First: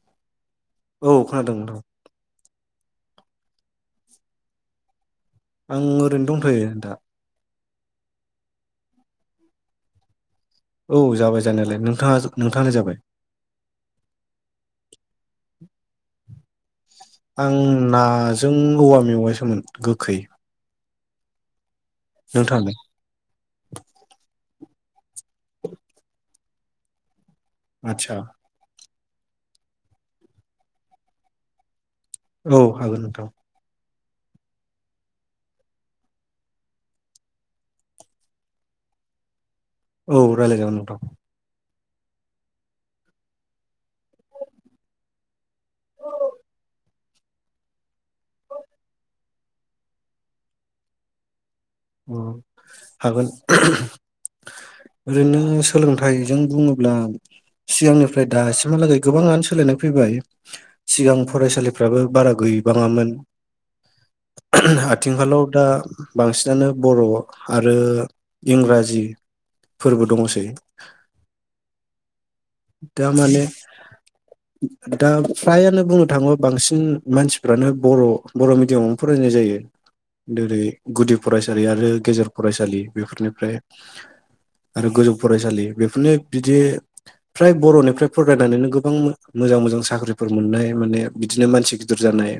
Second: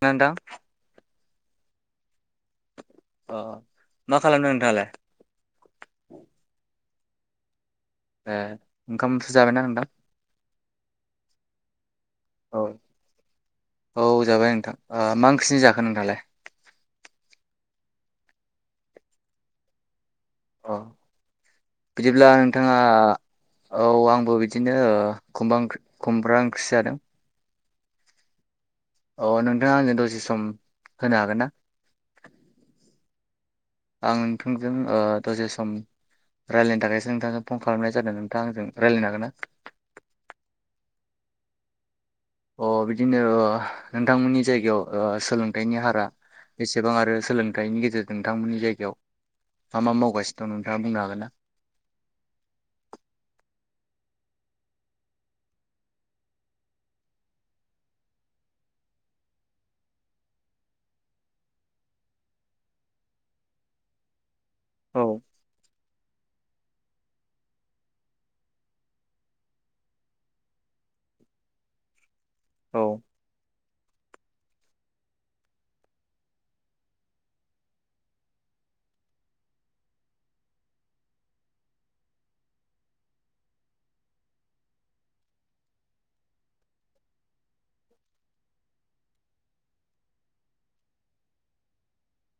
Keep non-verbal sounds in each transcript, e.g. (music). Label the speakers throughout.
Speaker 1: ना नोंथां
Speaker 2: औ खोनादों नोंथां
Speaker 1: अ मा खालामदों नोंथाङालाय।
Speaker 2: आं ओरैनो दंथ'यो दा
Speaker 1: ए ओंखाम जाबायना नोंथां?
Speaker 2: औ जाबाय जानायालाय नोंथाङा
Speaker 1: औ
Speaker 2: नोंथाङानो जाबाय
Speaker 1: औ जाबाय नोंथां ओ मा ओंख्रिजों जाखो नोंथाङालाय
Speaker 2: आं नाजों औवा मेवाइ सोमोन गोखै।
Speaker 1: अ बिदिब्ला
Speaker 2: नोंथाङालाय
Speaker 1: नोंथाङा औ आंबो बिदि। बिदिनो ओ खुबा ओंख्रि खुब्रां ओंख्रि जादों।
Speaker 2: आतसा।
Speaker 1: अ नोंथाङा आंनो दसे सम होनो हागोन ना।
Speaker 2: औ हागोन नोंथां।
Speaker 1: आं नोंथांजों दसे सम रायलायनो थाखायसो नोंथांजों फन खालामनाय जादों नोंथाङा आंजों रायलायनो हागोन ना?
Speaker 2: औ रायलाय जागोन नोंथां
Speaker 1: अ बिदिनो ओ नोंथांमोननि जायगायाव ओ सोलोंथाइनि हारा बेसेबां आरो सोलोंथाइनि गेजेरजों नोंथांमोननि जायगायाव मा मा मावगासिनो दं नोंथाङा बुंनो हागोन ना?
Speaker 2: अ हागोन ओरैनो सोलोंथाइजों बुङोब्ला सिगांनिफ्राय दासिमहालागै गोबाङानो सोलायनाय फैबाय सिगां फरायसालिफ्राबो बारा गैबाङामोन। आथिं
Speaker 1: औ
Speaker 2: खालाव दा बांसिनानो बर' आरो इंराजि फोरबो दङ'सै
Speaker 1: औ
Speaker 2: दा माने दा फ्रायानो बुंनो थाङो बांसिन मानसिफ्रानो बर' बर' मिडियामावनो फरायनाय जायो जेरै गुदि फरायसालि आरो गेजेर फरायसालि बेफोरनिफ्राय आरो गोजौ फरायसालि बेफोरनो बिदि फ्राय बर'निफ्राय फरायनानैनो गोबां मोजां मोजां साख्रिफोर मोननाय माने बिदिनो मानसि गिदिर जानाय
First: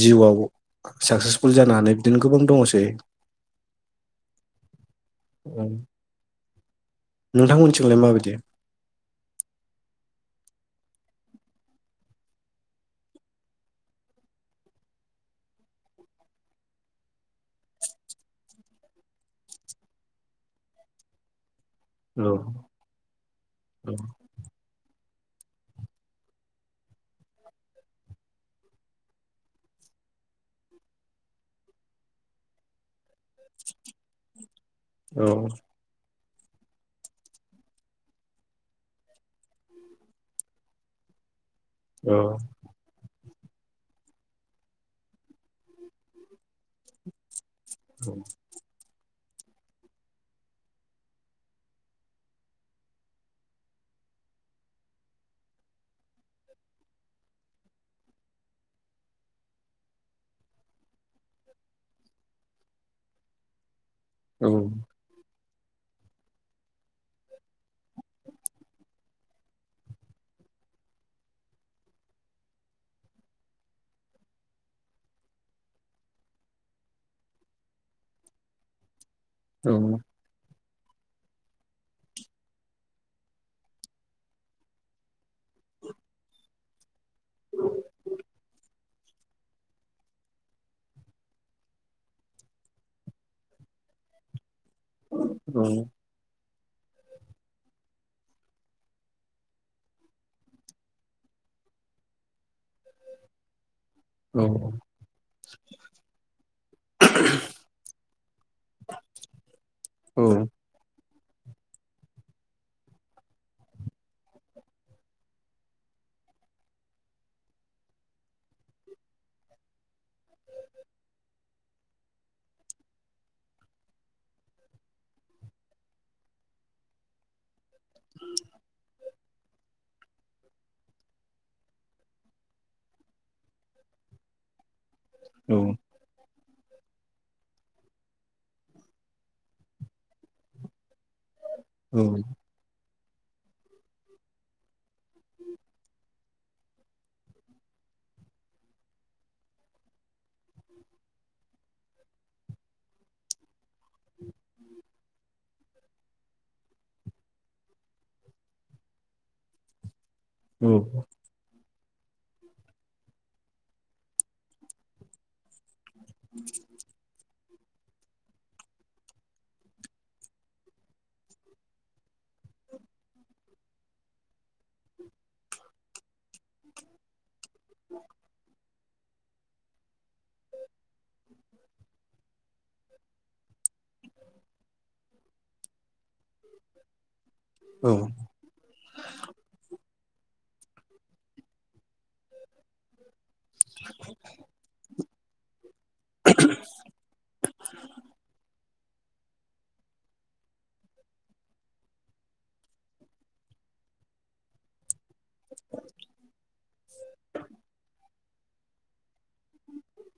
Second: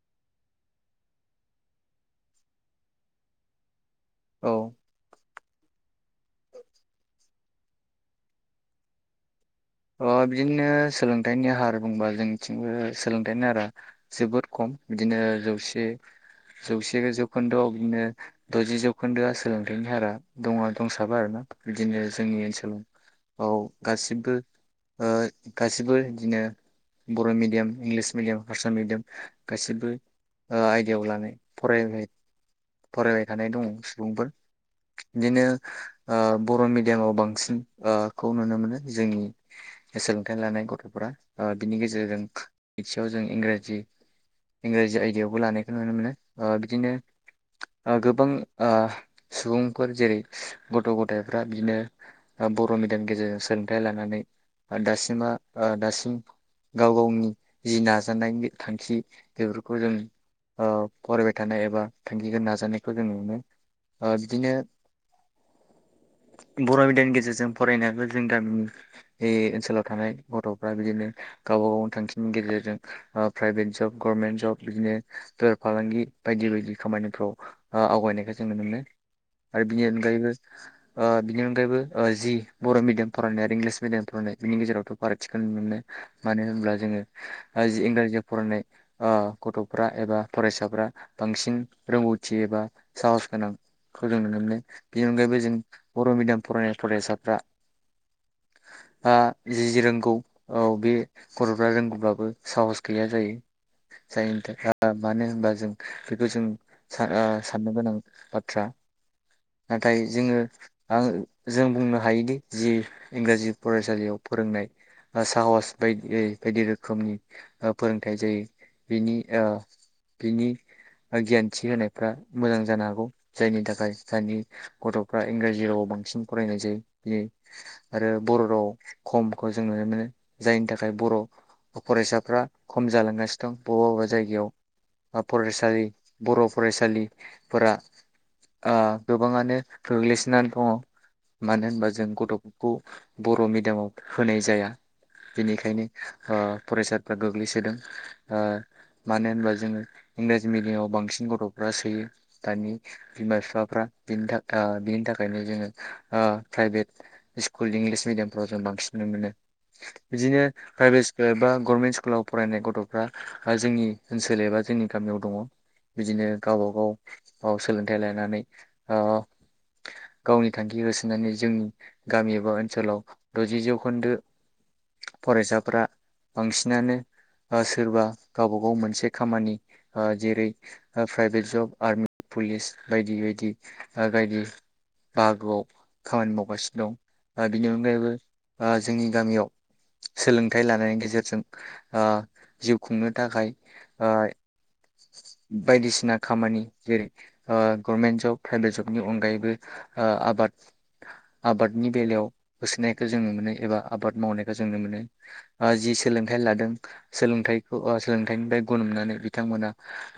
Speaker 2: जिउआव साक्सेसफुल जानो हानाय बिदिनो गोबां दङ'सै
Speaker 1: औ।
Speaker 2: नोंथांमोननिथिंलाय माबायदि?
Speaker 1: अ बिदिनो सोलोंथाइनि हार बुंबा जोंनिथिंबो सोलोंथाइनि हारा जोबोद खम बिदिनो जौसे जौसे जौखोन्दोआव बिदिनो दजि जौखोन्दोआ सोलोंथाइनि हारा दङ' दंसाबो आरोना। बिदिनो
Speaker 2: औ
Speaker 1: जोंनि ओनसोल औ गासिबो ओ गासिबो बिदिनो बर' मिडियाम इंलिस मिडियाम हारसा मिडियाम गासिबो ओ आयदायाव लानाय फरायनाय फरायबाय थानाय दङ' सुबुंफोर
Speaker 2: औ
Speaker 1: बिदिनो ओ बर' मिडियामाव बांसिन ओ खौ नुनो मोनो जोंनि सोलोंथाइ लानाय गथ'फ्रा ओ बिनि
Speaker 2: औ
Speaker 1: गेजेरजों (unintelligible) जों इंराजि इंराजि आयदायावबो लानायखौ नुनो मोनो ओ बिदिनो ओ गोबां ओ सुबुंफोर जेरै गथ' गथाय फ्रा बिनो बर' मिडियामनि गेजेरजों सोलोंथाइ लानानै दासिमा ओ दासिम गाव गावनि जि नाजानायनि थांखि बेफोरखौ जों ओ फरायबाय थानाय एबा थांखिखौ नाजानायखौ जों नुनो ओ
Speaker 2: औ
Speaker 1: बिदिनो बर' मिडियामनि गेजेरजों फरायनाबो जों गामिनि बे ओनसोलाव थानाय गथ'फ्रा बिदिनो गावबा गाव थांखिनि गेजेरजों ओ प्राइभेट जब गभरनमेन्ट जब बिदिनो बेफार फालांगि बायदि बायदि खामानिफ्राव आ आवगायनायखौ जों नुनो मोनो। आरो
Speaker 2: औ
Speaker 1: बिनि अनगायैबो ओ बिनि अनगायबो ओ जि बर' मिडियाम फरायनाय आरो इंलिस मिडियाम नाय बिनि गेजेरावथ' फारागथिखोनो मोनो। मानो होनब्ला जोङो ओज इंराजियाव फरायनाय ओ गथ'फ्रा एबा फरायसाफ्रा बांसिन रोंगौथि एबा साहस गोनां खौ जों नुनो मोनो बेनि अनगायैबो जों बर' मिडियाम फरायनाय फरायसाफ्रा आ जि जि रोंगौ औ बे गथ'फ्रा रोंगौब्लाबो साहस गैया जायो।
Speaker 2: औ
Speaker 1: जायनि थाखा मानो होनबा जों बेखौ जों ओ साननो गोनां बाथ्रा नाथाय जोङो आं जों बुंनो हायोदि जि इंराजि फरायसालियाव फोरोंनाय साहस बायदि बायदि रोखोमनि फोरोंथाइ जायो बिनि ओ बिनि गियानथि होनायफ्रा मोजां जानो हागौ जायनि थाखाय दानि गथ'फ्रा इंराजि रावाव बांसिन फरायनाय जायो बि आरो बर' रावाव खमखौ जों नुनो मोनो जायनि थाखाय बर' फरायसाफ्रा खम जालांगासिनो बबा बबा जायगायाव ओ फरायसालि बर' फरायसालि फोरा ओ गोबाङानो गोग्लैसोनानै दङ'। मानो होनबा जों गथ'फोरखौ बर मिडियामाव होनाय जाया बेनिखायनो ओ फरायसाफ्रा गोग्लैसोदों ओ मानो होनबा जोङो इंराजि मिडियामाव बांसिन गथ'फ्रा सोयो दानि बिमा फि फाफ्रानि थाखाय बिनि थाखायनो जोङो ओ प्राइभेट स्कुल इंलिस मिडियामफ्राव जों बांसिन नुनो मोनो। बिदिनो
Speaker 2: औ
Speaker 1: प्राइभेत स्कुला ए बा गरमेन स्कुलाव फरायनाय गथ'फ्रा जोंनि ओनसोल एबा जोंनि गामियाव दङ। बिदिनो गावबा गाव औ सोलोंथाय लाइनानै औ औ गावनि थांखि होसोनानै जोंनि गामि एबा ओनसोलाव दजि जौखोन्दो फरायसाफ्रा बांसिनानो ओ सोरबा गावबा गाव मोनसे खामानि ओ जेरै-प्राइभेट जब आर्मि पुलिस बायदि बाय दि आगायदि बाहागोआव खामानि मावगासिनो दं ओ बिनि
Speaker 2: औ
Speaker 1: अनगायैबो ओ जोंनि गामियाव सोलोंथाइ लानायनि गेजेरजों ओ जिउ खुंनो थाखाय ओ बायदिसिना खामानि जेरै-ओ गर्मेन्ट जब जबनि अनगायैबो ओ आबाद आबादनि बेलायाव होसोनायखौ जों नुनो मोनो एबा आबाद मावनायखौ जों नुनो मोनो। ओ जि सोलोंथाइ लादों सोलोंथाइखौ ओ सोलोंथाइनिफ्राय गुन‌ मोननानै बिथांमोना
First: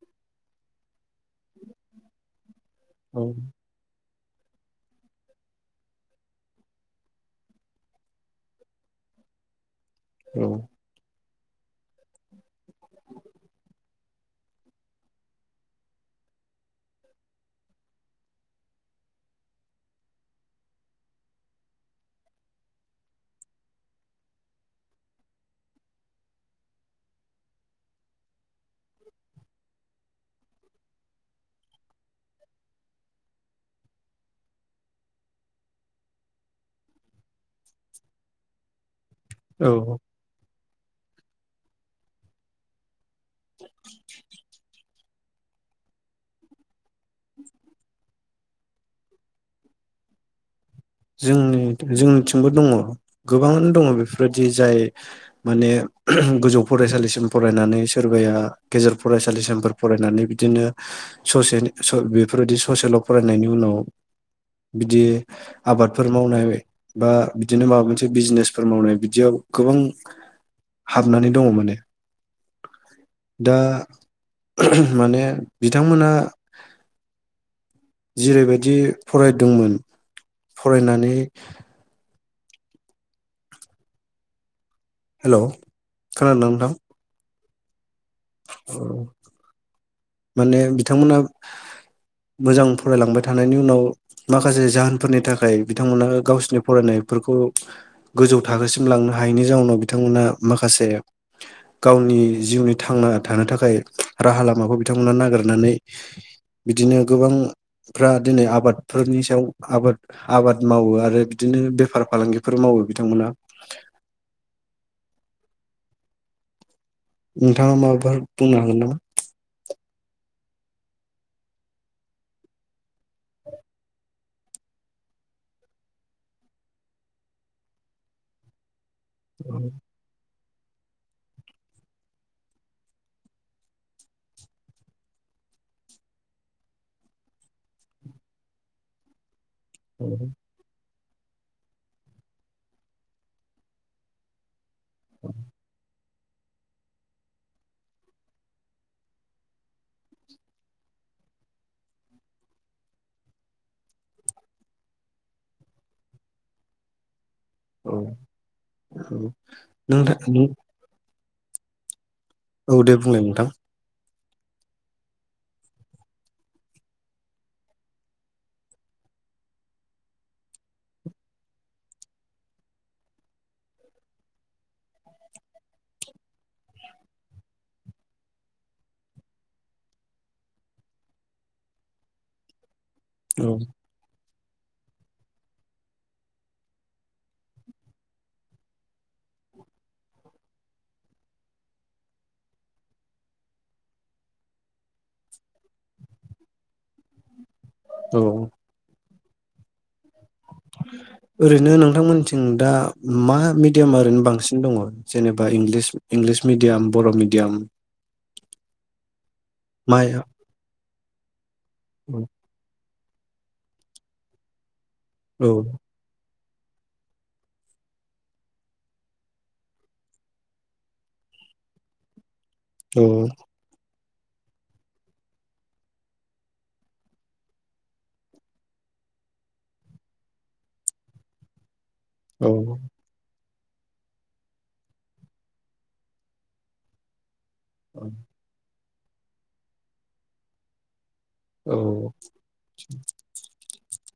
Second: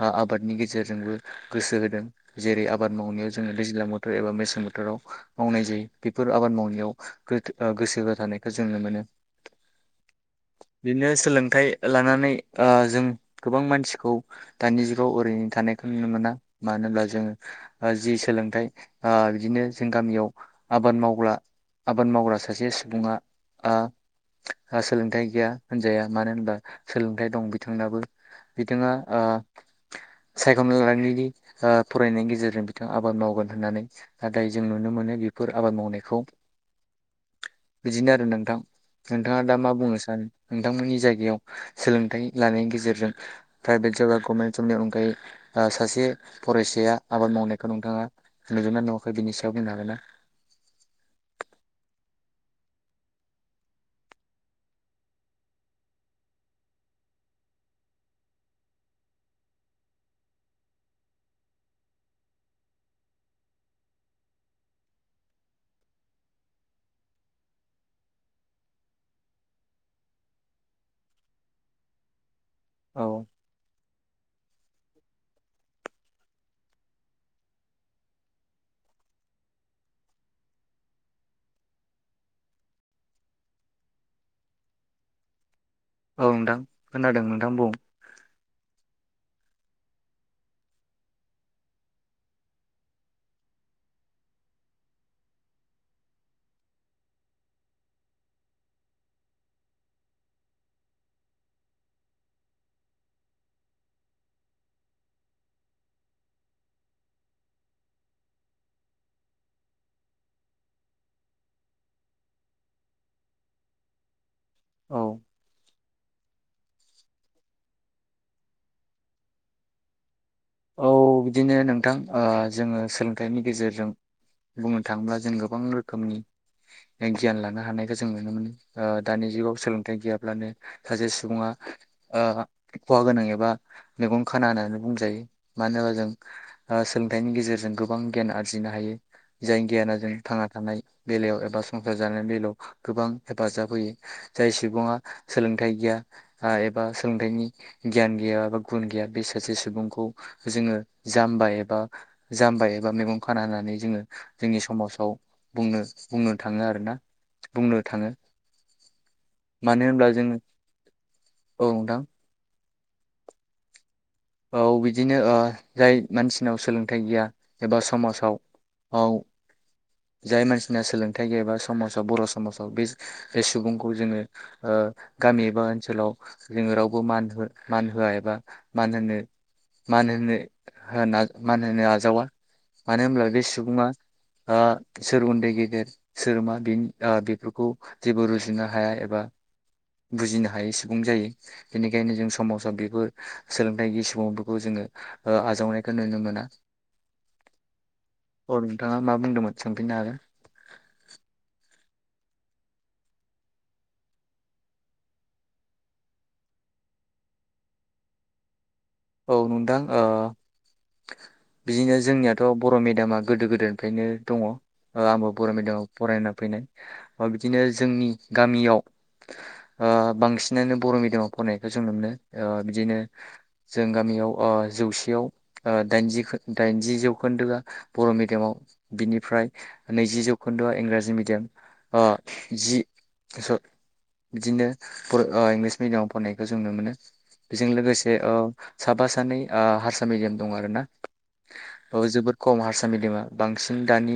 Speaker 1: ओ आबादनि गेजेरजोंबो गोसो होदों जेरै आ आबाद
Speaker 2: औ
Speaker 1: मावनायाव जों दैज्लां बो एबा मेसें बोथोराव मावनाय जायो बेफोर आबाद मावनायाव गोथ ओ गोसो हो थानायखौ जों नुनो मोनो। बिनो सोलों थाइ लानानै ओ जों गोबां मानसिखौ दानि जुगाव ओरैनो थानायखौ नुनो मोना मानो होनब्ला जोङो जि सोलोंथाइ ओ बिदिनो जों गामियाव आबाद मावग्रा आबाद मावग्रा सासे सुबुङा ओ सोलोंथाइ गैया होनजाया मानो होनबा सोलोंथाइ दं बिथांनाबो बिथांङा ओ सायख लालांनायनि ओ‌ फ फरायनायनि गेजेरजों बिथां आबाद मावगोन होननानै नाथाय जों नुनो मोनो बेफोर आबाद मावनायखौ बिदिनो आरो नोंथां। नोंथाङा दा मा बुंनो
Speaker 2: औ
Speaker 1: सानो नोंथांमोननि जाय याव सोलोंथाइ लानायनि गेजेरजों प्राइभेट जब बा गभमेन्ट जबनि अनगायै ओ सासे फरायसा या आबाद मावनायखौ नोंथाङा नुदोना नुवाखै बिनि सायाव बुंनो हागोन ना?
Speaker 2: जोंनि जोंनिथिंबो दङ गोबां दङ बेफोरबायदि जाय माने गोजौ फरायसालिसिम फरायनानै सोरबाया गेजेर फरायसालिसिमफोर फरायनानै बिदिनो ससेनि बेफोरबायदि ससेल फरायनायनि उनाव बिदि आबादफोर मावनाय बा बिदिनो माबा मोनसे बिजनेसफोर मावनाय बिदियाव गोबां हाबनानै दङ माने
Speaker 1: औ
Speaker 2: दा माने बिथांमोना जेरै-बायदि फरायदोंमोन फरायनानै हेलोव
Speaker 1: औ नोंथां खोनादोंमोन। थां बुं
Speaker 2: माने बिथांमोना मोजां फरायलांबाय थानायनि उनाव माखासे जाहोनफोरनि थाखाय बिथांमोना गावसोरनि फरायनायफोरखौ गोजौ थाखोसिम लांनो हायैनि जाउनाव बिथांमोना माखासे गावनि जिउनि थांना थानो थाखाय राहा लामाखौ बिथांमोना नागिरनानै बिदिनो गोबांफ्रा दिनै आबादफोरनि सायाव आबाद आबाद मावो आरो बिदिनो बेफार फालांगिफोर मावो बिथांमोना
Speaker 1: औ
Speaker 2: नोंथाङा माबाफोर बुंनो हागोन नामा?
Speaker 1: औ बिदिनो नोंथां ओ जोङो सोलोंथाइनि गेजेरजों बुंनो थाङोब्ला जों गोबां रोखोमनि गियान लानो हानायखौ जों नुनो मोनो। ओ दानि जुगाव सोलोंथाइ गैयाब्लानो सासे सुबुङा ओ खहा गोनां एबा मेगन खाना होननानै बुंजायो मानो होनोबा जों ओ सोलोंथाइनि गेजेरजों गोबां गियान आरजिनो हायो जाय गियाना जों थांना थानाय बेलायाव एबा संसार जानायनि बेलायाव गोबां हेफाजाब होयो जाय सुबुङा सोलोंथाइ गैया आ एबा सोलोंथाइनि गियान गैया एबा गुन गैया बे सासे सुबुंखौ जोङो जाम्बा एबा जाम्बा एबा मेगन खाना होननानै जोङो जोंनि समाजाव बुंनो बुंनो थाङो आरोना बुंनो
Speaker 2: औ
Speaker 1: थाङो
Speaker 2: औ
Speaker 1: मानो
Speaker 2: नों
Speaker 1: होनब्ला
Speaker 2: दा
Speaker 1: जोङो
Speaker 2: बुं
Speaker 1: औ नोंथां।
Speaker 2: औ दे बुंलाय नोंथां।
Speaker 1: औ बिदिनो ओ जाय मानसिनाव सोलोंथाइ गैया एबा समाजाव औ जाय मानसिना सोलोंथाइ गैयाबा समाजाव बर' समाजाव बे सुबुंखौ जोङो गामि एबा ओनसोलाव जोङो रावबो मान मान होआ एबा मान होनो मान होनो होना मान होनो आजावा मानो होनब्ला बे
Speaker 2: औ
Speaker 1: सुबुङा ओ सोर उन्दै गेदेर सोर मा बेफोरखौ जेबो रुजुनो हाया एबा बुजिनो हायै सुबुं जायो बेनिखायनो जों समाजाव बेफोर सोलोंथाइ सुबुंफोरखौ जोङो आजावनायखौ नुनो मोना।
Speaker 2: औ
Speaker 1: अ नोंथाआ। मा बुंदोंमोन सोंफैनो हागोन?
Speaker 2: ओरैनो नोंथांमोनथिं दा मा मिडियामा ओरैनो बांसिन दङ जेनेबा इंलिस मिडियाम बर' मिडियाम?
Speaker 1: औ नोंथां ओ।
Speaker 2: माया
Speaker 1: (inaudible) बिदिनो
Speaker 2: औ
Speaker 1: जोंनियाथ बर' मिडियाम दामा गोदो गोदायनिफ्रायनो दङ अ आंबो
Speaker 2: औ
Speaker 1: बर' मिडियामाव फरायनो फैनाय अ बिदिनो जोंनि गामियाव ओ बांसिनानो बर' मिडियामाव फरायनायखौ जों नुनो मोनो अ बिदिनो
Speaker 2: औ
Speaker 1: जों गामियाव ओ जौसेयाव दाइनजि जौखोन्दोआ बर'मिडियामाव बिनिफ्राय नैजि जौखोन्दोआ इंराजि मिडियाम अ
Speaker 2: औ
Speaker 1: जि स बिदिनो ओ इंलिस मिडियामाव फरायनायखौ जों नुनो मोनो। बेजों लोगोसे औ। साबा सानै ओ हारसा मेडियाम दं आरो ना। औ जोबोद खम हारसा मिडियामा बांसिन। दानि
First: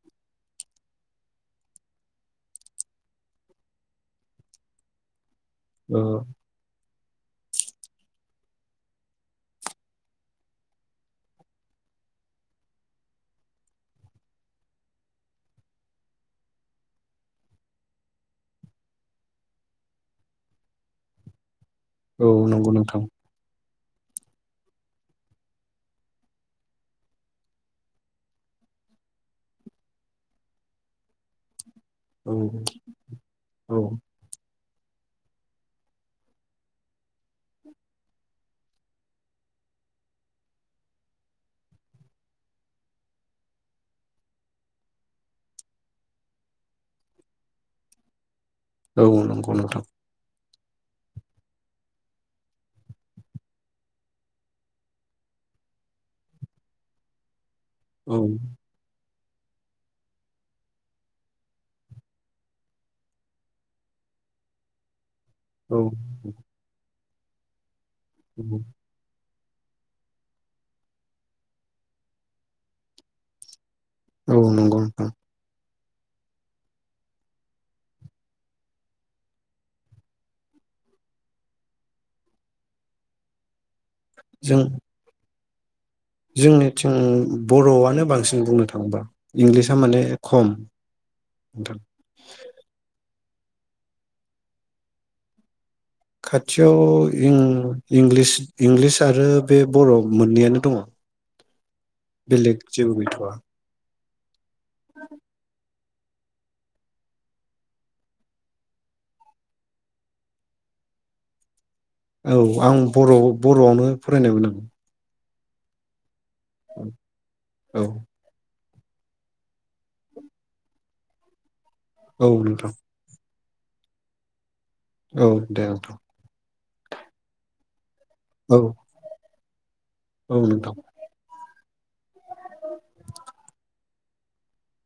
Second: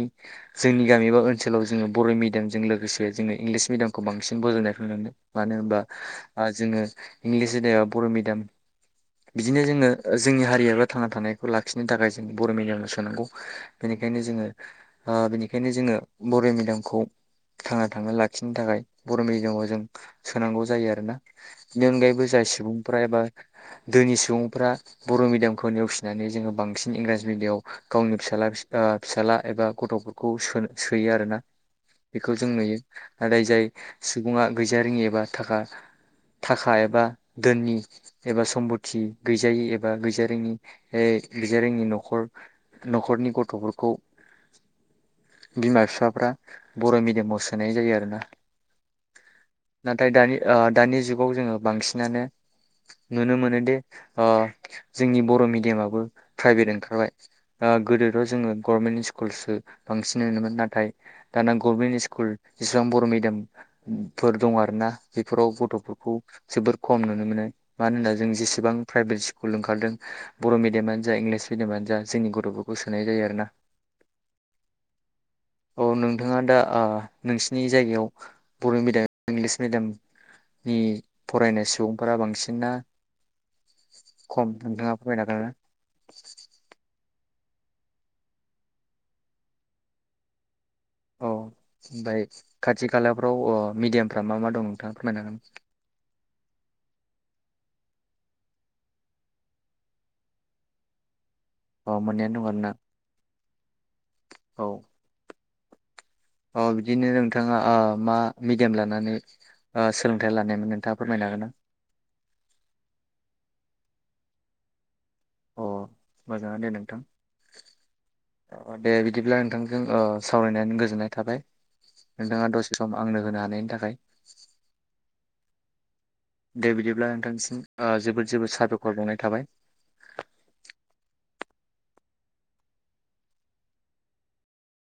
Speaker 1: जोंनि गामि बा ओनसोलाव जोङो बर' मिडियामजों लोगोसे जोङो इंलिस मिडियामखौ बांसिन बजबनायखौ नुनो मोनो। मानो होनबा
Speaker 2: औ
Speaker 1: आ जोङो इंलिस मिडियाम बर' मिडियाम बिदिनो जोङो ओ जोंनि हारियाब्रा थांना थानायखौ लाखिनो थाखाय जों बर' मिडियामाव सोनांगौ बेनिखायनो जोङो ओ बिनिखायनो जोङो बर' मिडियामखौ थांना थानो लाखिनो थाखाय बर' मिडियामाव जों सोनांगौ जायो आरोना बेनि अनगायैबो
Speaker 2: औ
Speaker 1: जाय
Speaker 2: नंगौ
Speaker 1: सुबुंफ्रा
Speaker 2: नोंथां
Speaker 1: एबा दोनि सुबुंफ्रा बर' मिडियामखौ नेवसिनानै जोङो बांसिन इंराजि मिडियामाव गावनि फिसाला ओ फिसाला एबा गथ'फोरखौ सो सोयो आरोना।
Speaker 2: औ
Speaker 1: बेखौ जों नुयो नाथाय जाय
Speaker 2: औ
Speaker 1: सुबुङा गैजारिङि एबा थाखा-थाखा एबा दोननि एबा सम्प थि गैजायि एबा गैजा रोङि ओ गैजा रोङि न'खर न'खरनि गथ'फोरखौ बिमा बिफाफ्रा बर' मिडियामाव सोनाय जायो आरो ना।
Speaker 2: औ नंगौ नोंथां।
Speaker 1: ओ दानि जुगाव जोङो बांसिनानो नुनो मोनोदि ओ जोंनि बर' मिडियामाबो प्राइभेट ओंखारबाय। ओ
Speaker 2: औ
Speaker 1: गोदोथ' जोङो गभनेट स्कु स्कुलसो बांसिन नोमोन नाथाय दाना गभमेन्ट स्कुल जेसिबां बर' मिडियामफोर दं आरोना। बेफोराव
Speaker 2: औ
Speaker 1: गथ'फोरखौ जोबोर खम नुनो मोनो। मानो होनोबा जों
Speaker 2: औ
Speaker 1: जेसे प्राइभेट स्कुल ओंखारदों बर' मिडियामानो जा इंलिस मिडियामानो जा जोंनि गथ'फोरखौ सोनाय जायो आरोना।
Speaker 2: औ नंगौ नोंथां।
Speaker 1: औ नोंथाङा दा आ नोंसिनि जायगायाव बर'मिडियाम इंलिस मिडियामनि फरायनाय सुबुंफोरा बांसिन ना खम
Speaker 2: जों
Speaker 1: नोंथाङा फोरमायनो हागोन
Speaker 2: जोंनिथिं बर' आनो बांसिन बुंनो थाङोबा इंलिसा माने खम।
Speaker 1: औ
Speaker 2: नोंथां
Speaker 1: बाय खाथि खाला बेफ्राव ओ मिडियामफ्रा मा मा दं नोंथाङा फोरमायनो हागोन?
Speaker 2: खाथियाव इं-इंलिस इंलिस आरो बे बर'मोननैयानो दङ'।
Speaker 1: अ मोननैयानो दं
Speaker 2: बेलेग
Speaker 1: आरोना
Speaker 2: जेबो गैथ'आ।
Speaker 1: औ अ बिदिनो नोंथाङा ओ मा मिडियाम लानानै ओ सोलोंथाइ लानायमोन नोंथाङा फोरमायनो हागोन ना?
Speaker 2: औ आं बर'-बर' आवनो फरायनाय फरायनायमोन नो
Speaker 1: अ मोजांआनो दे नोंथां। अ दे बिदिब्ला नोंथांजों ओ सावरायनानै गोजोननाय थाबाय।
Speaker 2: औ
Speaker 1: नोंथाङा
Speaker 2: नोंथां
Speaker 1: दसे सम आंनो होनो हानाय मोननायनि थाखाय।
Speaker 2: औ दे दोनथ'
Speaker 1: दे बिदिब्ला नोंथांसिम ओ जोबोद जोबोद
Speaker 2: औ
Speaker 1: सादखर बावनाय थाबाय।
Speaker 2: औ नोंथां